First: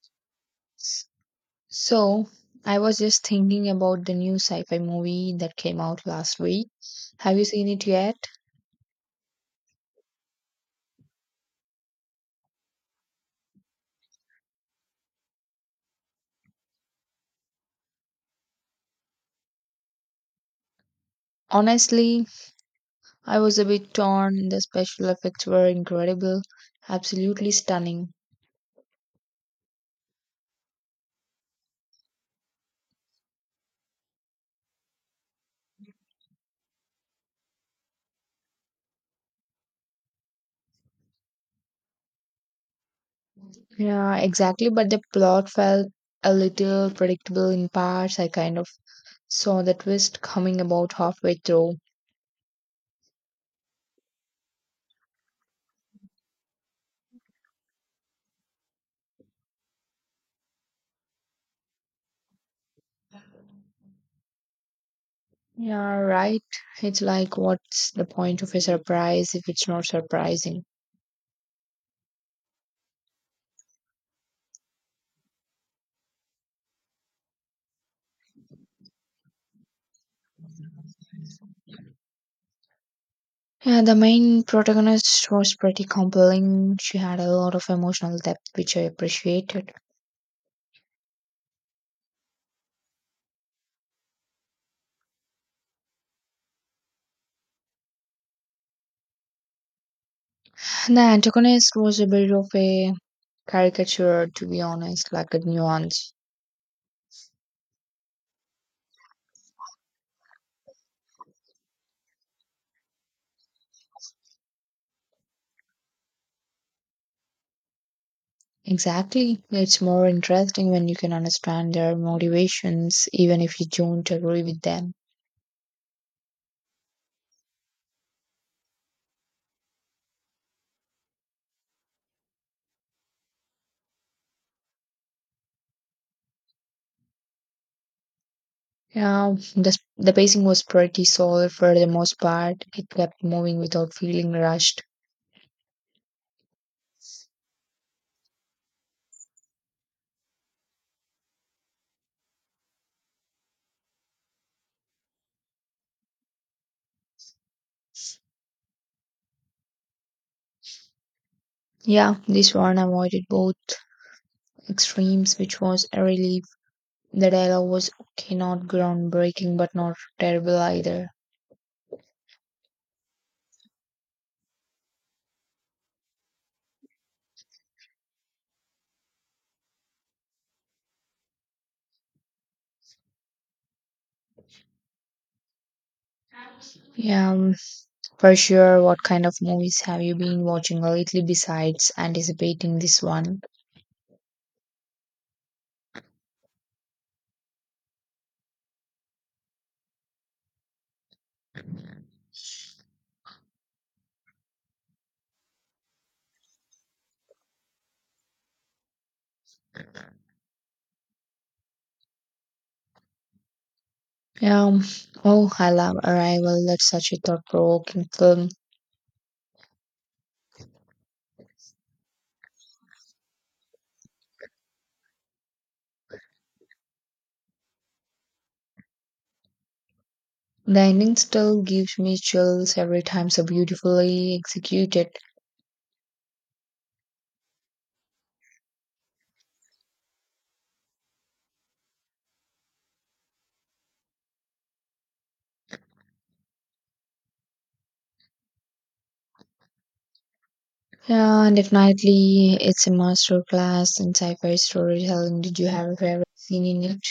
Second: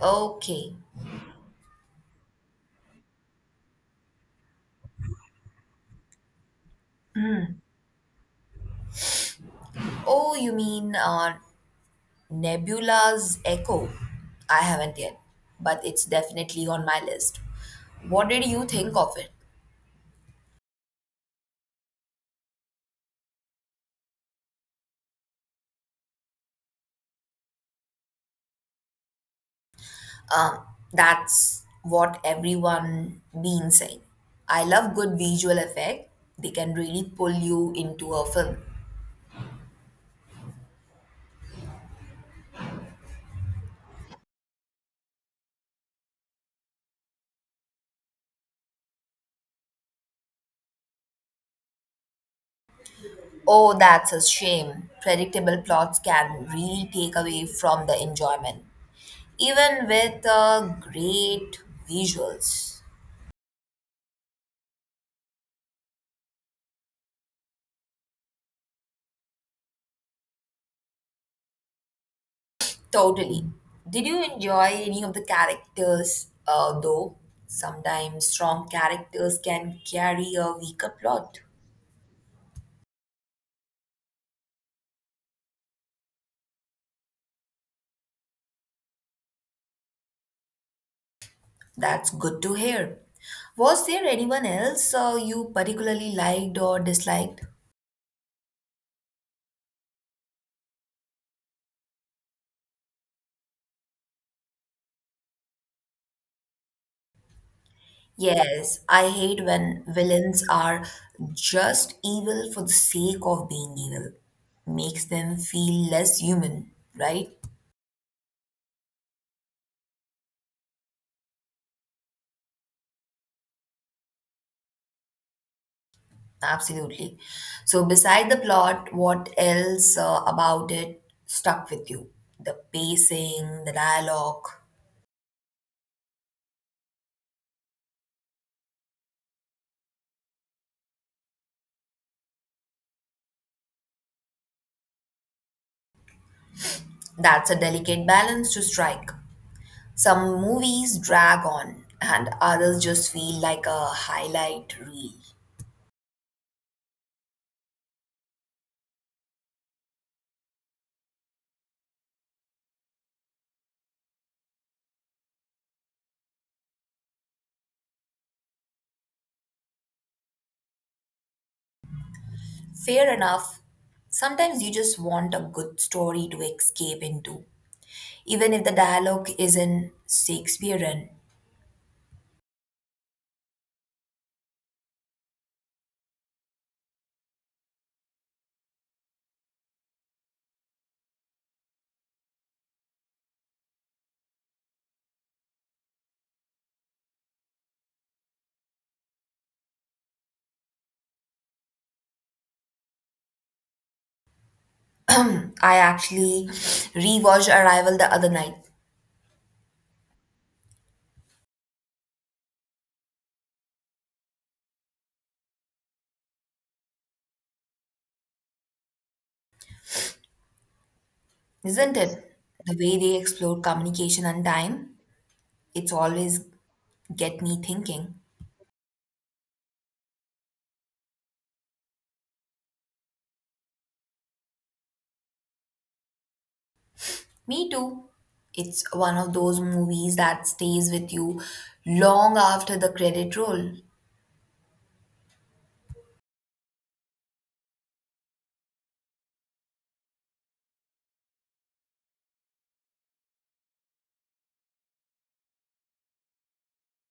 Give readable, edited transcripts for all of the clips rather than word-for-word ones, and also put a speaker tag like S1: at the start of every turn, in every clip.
S1: Okay.
S2: S- So, I was just thinking about the new sci fi movie that came out last week. Have you seen it yet?
S1: Oh, you mean Nebula's Echo? I haven't yet, but it's definitely on my list. What did you think of it?
S2: Honestly, I was a bit torn. The special effects were incredible, absolutely stunning.
S1: Um, that's what everyone been saying. I love good visual effect. They can really pull you into a film.
S2: Yeah, exactly, but the plot felt a little predictable in parts. I kind of saw the twist coming about halfway through.
S1: Oh, that's a shame. Predictable plots can really take away from the enjoyment, even with great visuals.
S2: Yeah, right. It's like, what's the point of a surprise if it's not surprising?
S1: Totally. Did you enjoy any of the characters, though? Sometimes strong characters can carry a weaker plot.
S2: Yeah, the main protagonist was pretty compelling. She had a lot of emotional depth, which I appreciated.
S1: That's good to hear. Was there anyone else you particularly liked or disliked?
S2: The antagonist was a bit of a caricature, to be honest, like a nuance.
S1: Yes, I hate when villains are just evil for the sake of being evil. Makes them feel less human, right?
S2: Exactly. It's more interesting when you can understand their motivations, even if you don't agree with them.
S1: Absolutely. So, beside the plot, what else about it stuck with you? The pacing, the dialogue.
S2: Yeah, the pacing was pretty solid for the most part. It kept moving without feeling rushed.
S1: That's a delicate balance to strike. Some movies drag on, and others just feel like a highlight reel.
S2: Yeah, this one avoided both extremes, which was a relief. The dialogue was okay, not groundbreaking, but not terrible either.
S1: Fair enough. Sometimes you just want a good story to escape into, even if the dialogue isn't Shakespearean.
S2: Yeah, for sure. What kind of movies have you been watching lately besides anticipating this one?
S1: I actually rewatched Arrival the other night.
S2: Yeah, oh, I love Arrival. That's such a thought provoking film.
S1: Isn't it? The way they explore communication and time, it's always get me thinking.
S2: The ending still gives me chills every time, so beautifully executed.
S1: Me too. It's one of those movies that stays with you long after the credit roll.
S2: Yeah, and definitely, it's a masterclass in sci fi storytelling. Did you have a favorite scene in it?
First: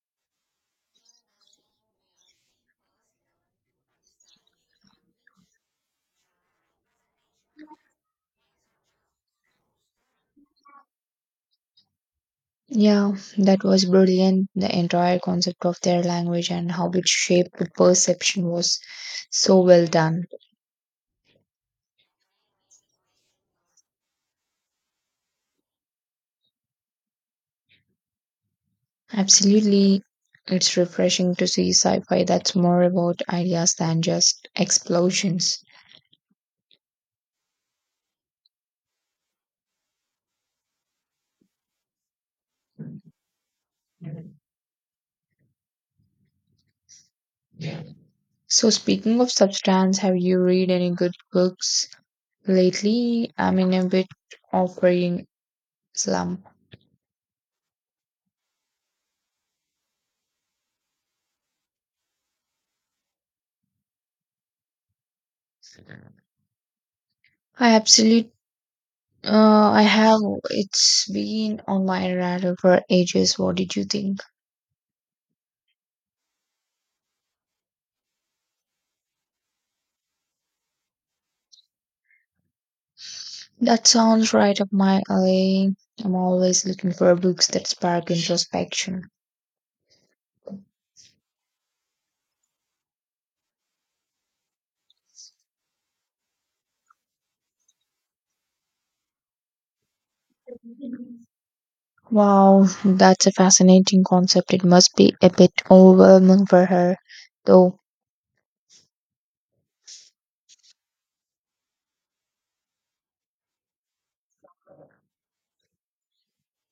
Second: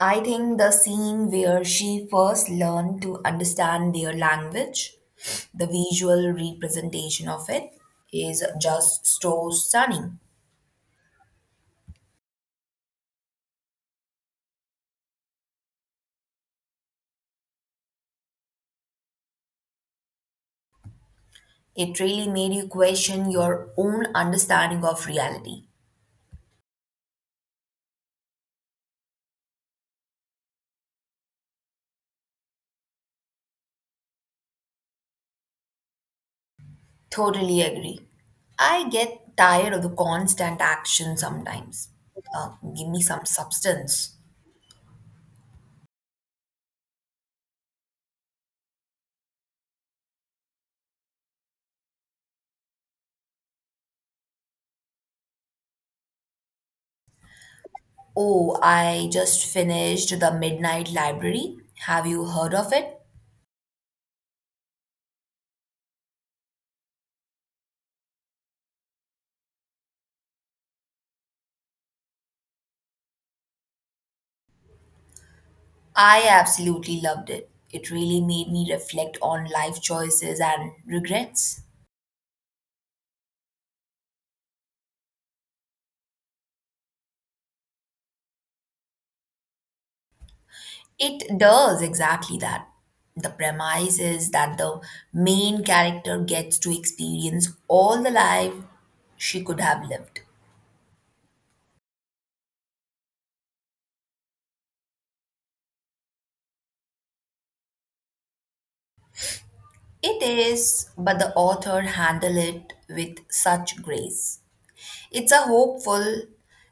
S1: I think the scene where she first learned to understand their language, the visual representation of it, is just so stunning.
S2: Yeah, that was brilliant. The entire concept of their language and how it shaped the perception was so well done.
S1: It really made you question your own understanding of reality.
S2: Absolutely, it's refreshing to see sci fi that's more about ideas than just explosions.
S1: Totally agree. I get tired of the constant action sometimes. Give me some substance.
S2: So, speaking of substance, have you read any good books lately? I'm in a bit of reading slump.
S1: Oh, I just finished The Midnight Library. Have you heard of it?
S2: I absolutely, I have. It's been on my radar for ages. What did you think?
S1: I absolutely loved it. It really made me reflect on life choices and regrets.
S2: That sounds right up my alley. I'm always looking for books that spark introspection.
S1: It does exactly that. The premise is that the main character gets to experience all the life she could have lived.
S2: Wow, that's a fascinating concept. It must be a bit overwhelming for her, though.
S1: It is, but the author handled it with such grace. It's a hopeful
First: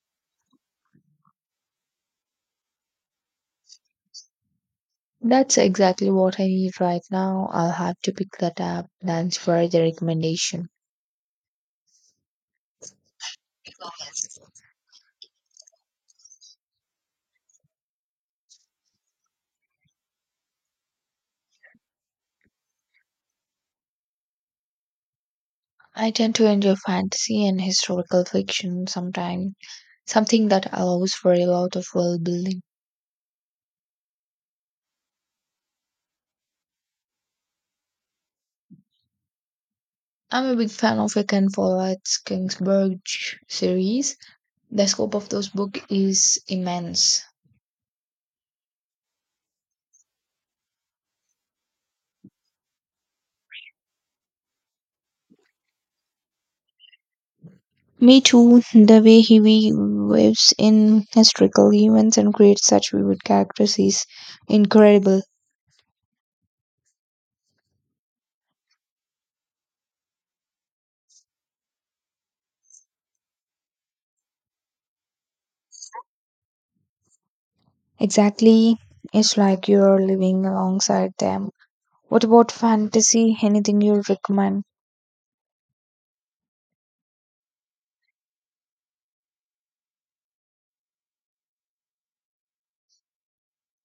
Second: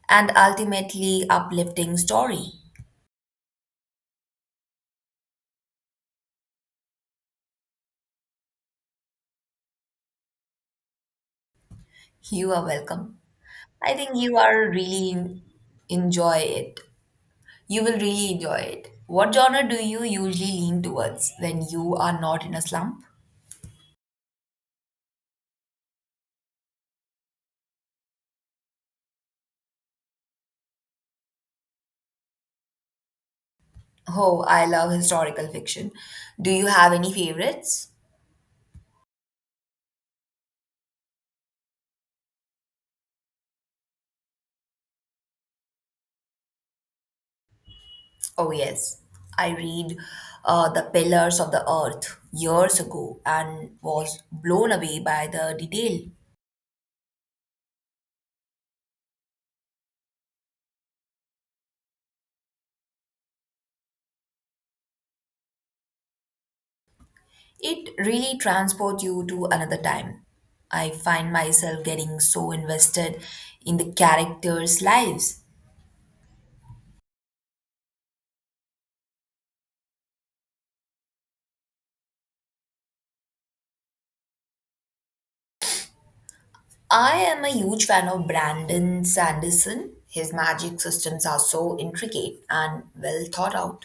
S1: and ultimately uplifting story.
S2: That's exactly what I need right now. I'll have to pick that up. Thanks for the recommendation.
S1: You are welcome. I think you are really enjoy it. You will really enjoy it. What genre do you usually lean towards when you are not in a slump?
S2: I tend to enjoy fantasy and historical fiction sometimes, something that allows for a lot of world building.
S1: Oh, I love historical fiction. Do you have any favorites?
S2: I'm a big fan of Ken Follett's Kingsburg series. The scope of those book is immense.
S1: Oh, yes. I read The Pillars of the Earth years ago and was blown away by the detail.
S2: Me too, the way he weaves in historical events and creates such vivid characters is incredible.
S1: It really transports you to another time. I find myself getting so invested in the characters' lives.
S2: Exactly, it's like you're living alongside them. What about fantasy? Anything you recommend?
S1: I am a huge fan of Brandon Sanderson. His magic systems are so intricate and well thought out.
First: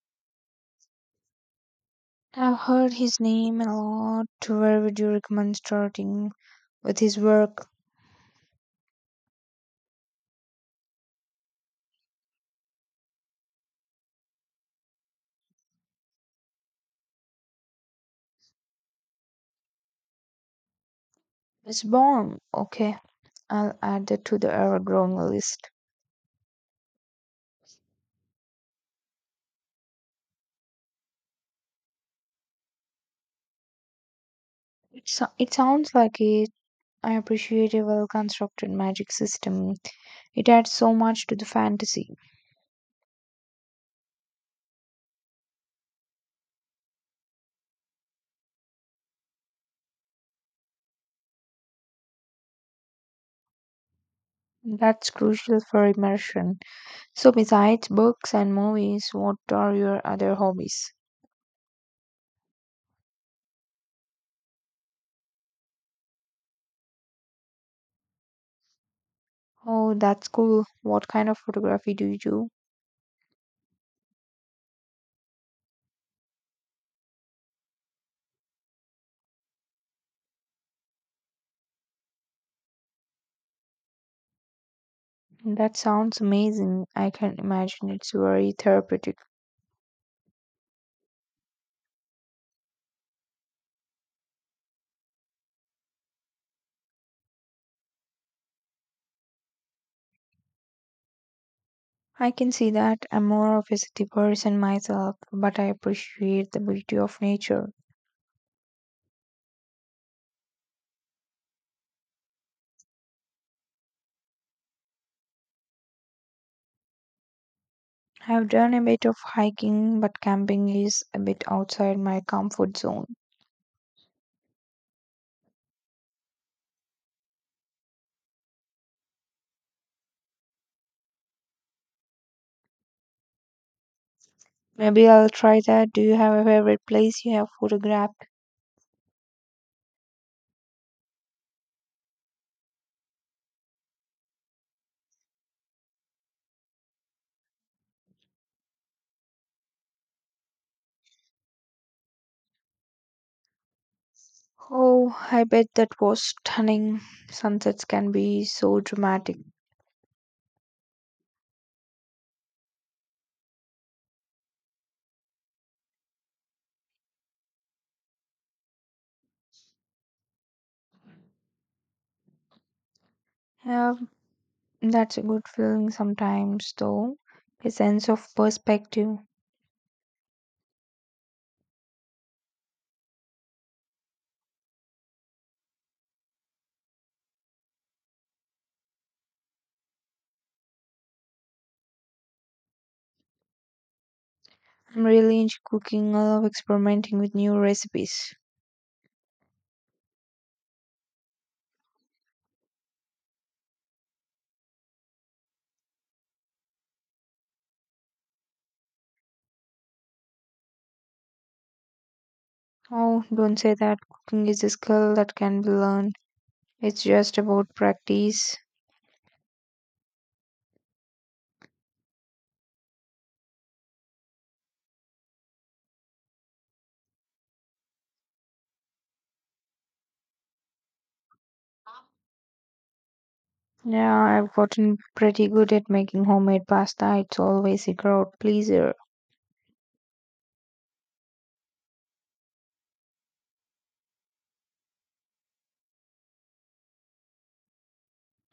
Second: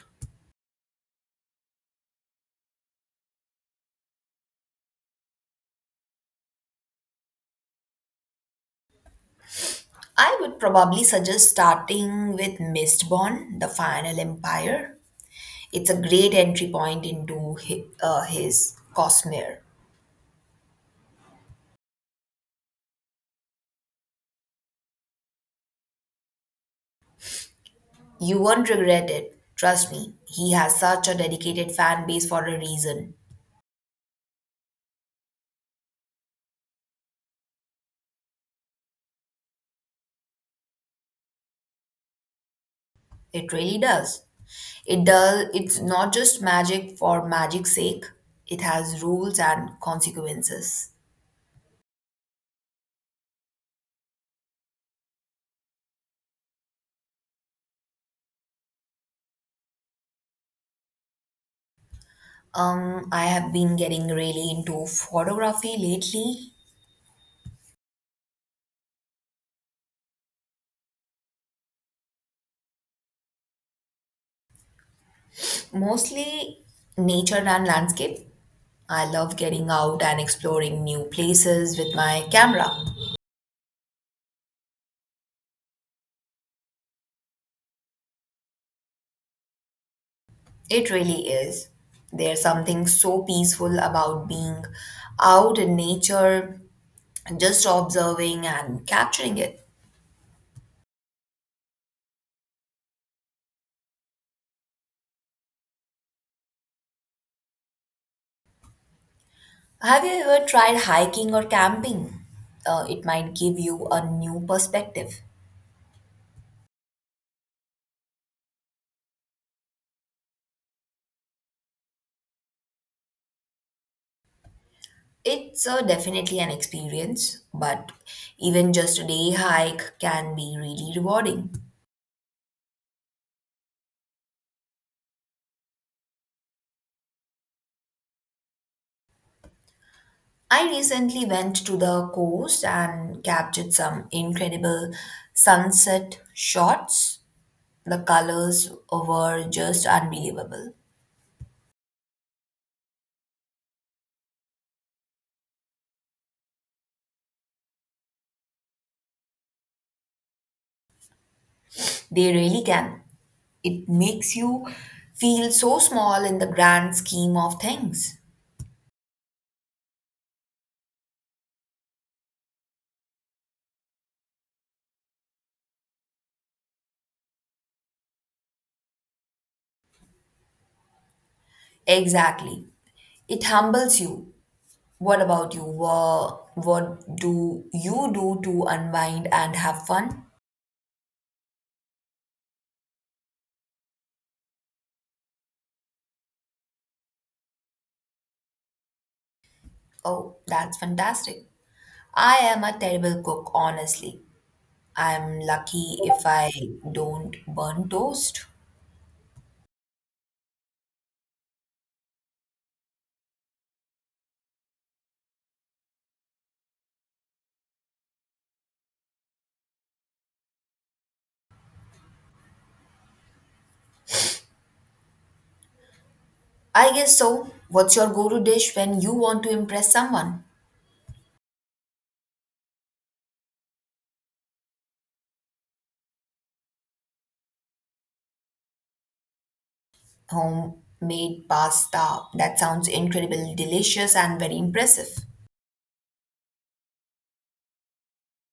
S2: I've heard his name a lot. Where would you recommend starting with his work?
S1: I would probably suggest starting with Mistborn, The Final Empire. It's a great entry point into his Cosmere.
S2: It's born. Okay, I'll add that to the ever growing list.
S1: You won't regret it. Trust me, he has such a dedicated fan base for a reason.
S2: It, so- it sounds like a I appreciate a well constructed magic system. It adds so much to the fantasy.
S1: It really does. It does. It's not just magic for magic's sake. It has rules and consequences.
S2: That's crucial for immersion. So, besides books and movies, what are your other hobbies?
S1: I have been getting really into photography lately,
S2: Oh, that's cool. What kind of photography do you do?
S1: mostly nature and landscape. I love getting out and exploring new places with my camera.
S2: That sounds amazing. I can imagine it's very therapeutic.
S1: It really is. There's something so peaceful about being out in nature, just observing and capturing it.
S2: I can see that I'm more of a city person myself, but I appreciate the beauty of nature.
S1: Have you ever tried hiking or camping? It might give you a new perspective.
S2: I've done a bit of hiking, but camping is a bit outside my comfort zone.
S1: It's definitely an experience, but even just a day hike can be really rewarding.
S2: Maybe I'll try that. Do you have a favorite place you have photographed?
S1: I recently went to the coast and captured some incredible sunset shots. The colors were just unbelievable.
S2: Oh, I bet that was stunning. Sunsets can be so dramatic.
S1: They really can. It makes you feel so small in the grand scheme of things.
S2: Yeah, that's a good feeling sometimes, though. A sense of perspective.
S1: Exactly. It humbles you. What about you? What do you do to unwind and have fun?
S2: I'm really into cooking. I love experimenting with new recipes.
S1: Oh, that's fantastic. I am a terrible cook, honestly. I'm lucky if I don't burn toast.
S2: Oh, don't say that. Cooking is a skill that can be learned. It's just about practice.
S1: I guess so. What's your go to dish when you want to impress someone?
S2: Yeah, I've gotten pretty good at making homemade pasta. It's always a crowd pleaser.
S1: Homemade pasta. That sounds incredibly delicious and very impressive.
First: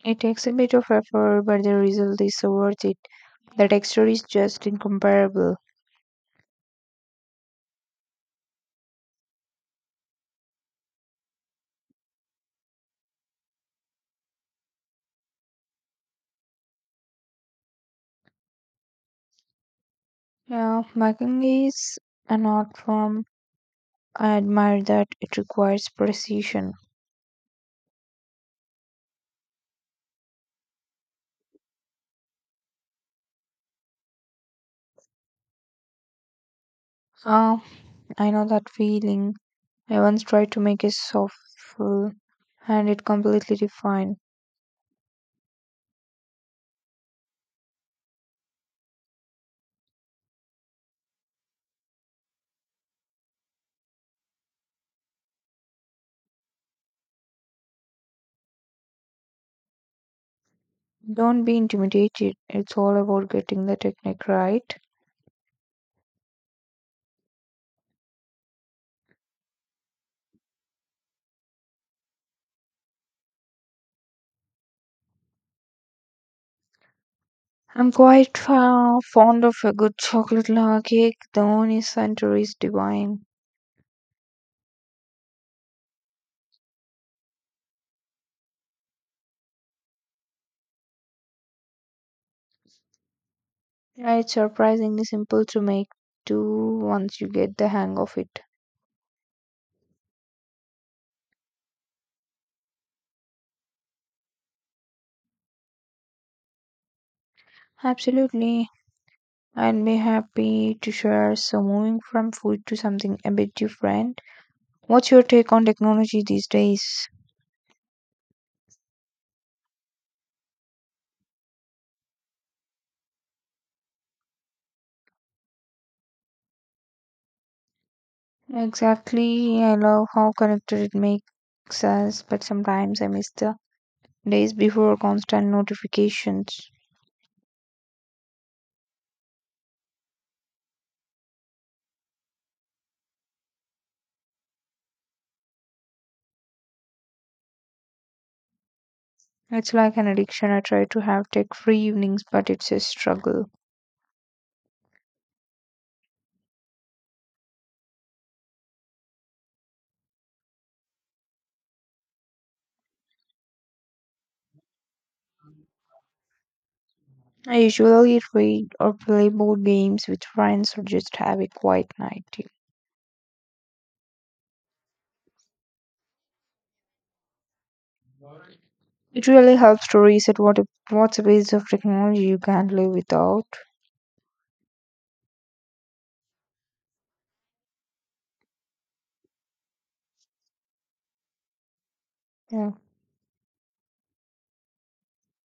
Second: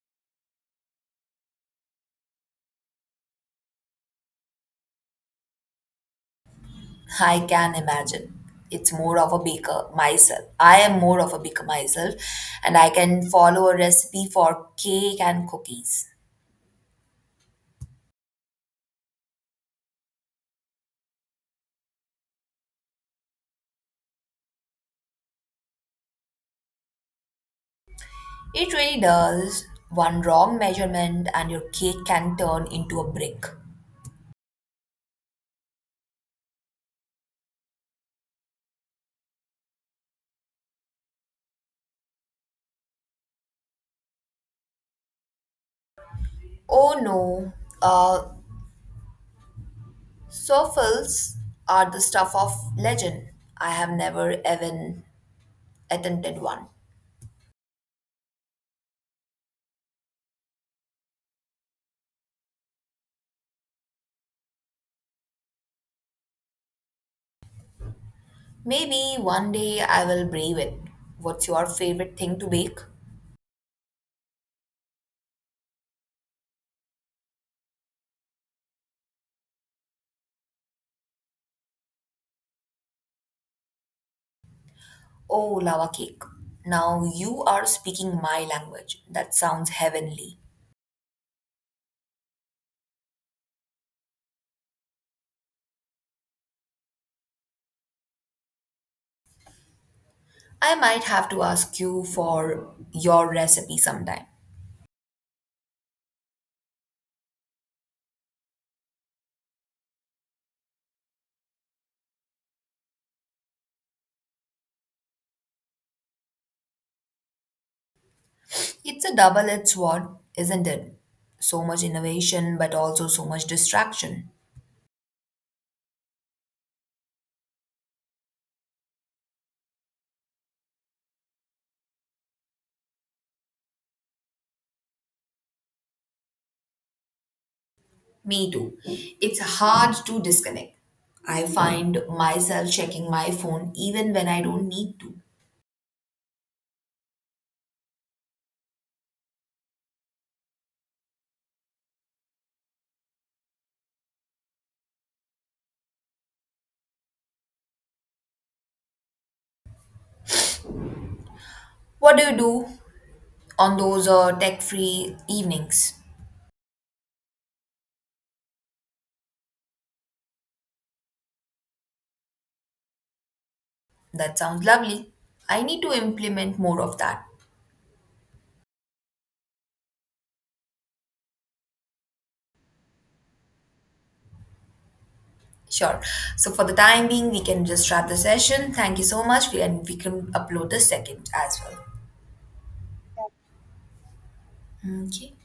S2: It takes a bit of effort, but the result is so worth it. The texture is just incomparable.
S1: I can imagine. It's more of a baker myself. I am more of a baker myself, and I can follow a recipe for cake and cookies.
S2: Yeah, making is an art form. I admire that it requires precision.
S1: It really does. One wrong measurement, and your cake can turn into a brick.
S2: Ah, I know that feeling. I once tried to make a soft full and it completely defined.
S1: Oh no, uh, souffles are the stuff of legend. I have never even attempted one.
S2: Don't be intimidated. It's all about getting the technique right.
S1: Maybe one day I will brave it. What's your favorite thing to bake?
S2: I'm quite fond of a good chocolate lava cake. The only center is divine.
S1: Oh, lava cake. Now you are speaking my language. That sounds heavenly.
S2: Yeah, it's surprisingly simple to make too once you get the hang of it.
S1: I might have to ask you for your recipe sometime.
S2: Absolutely. I'd be happy to share. So, moving from food to something a bit different, what's your take on technology these days?
S1: It's a double edged sword, isn't it? So much innovation, but also so much distraction.
S2: Exactly. I love how connected it makes us, but sometimes I miss the days before constant notifications.
S1: Me too. It's hard to disconnect. I find myself checking my phone even when I don't need to.
S2: It's like an addiction. I try to have tech free evenings, but it's a struggle.
S1: What do you do on those tech free evenings.
S2: I usually read or play board games with friends or just have a quiet night.
S1: That sounds lovely. I need to implement more of that.
S2: It really helps to reset what's a piece of technology you can't live without.
S1: Sure. So for the time being, we can just wrap the session. Thank you so much. We can upload the second as well.
S2: Yeah.
S1: Okay.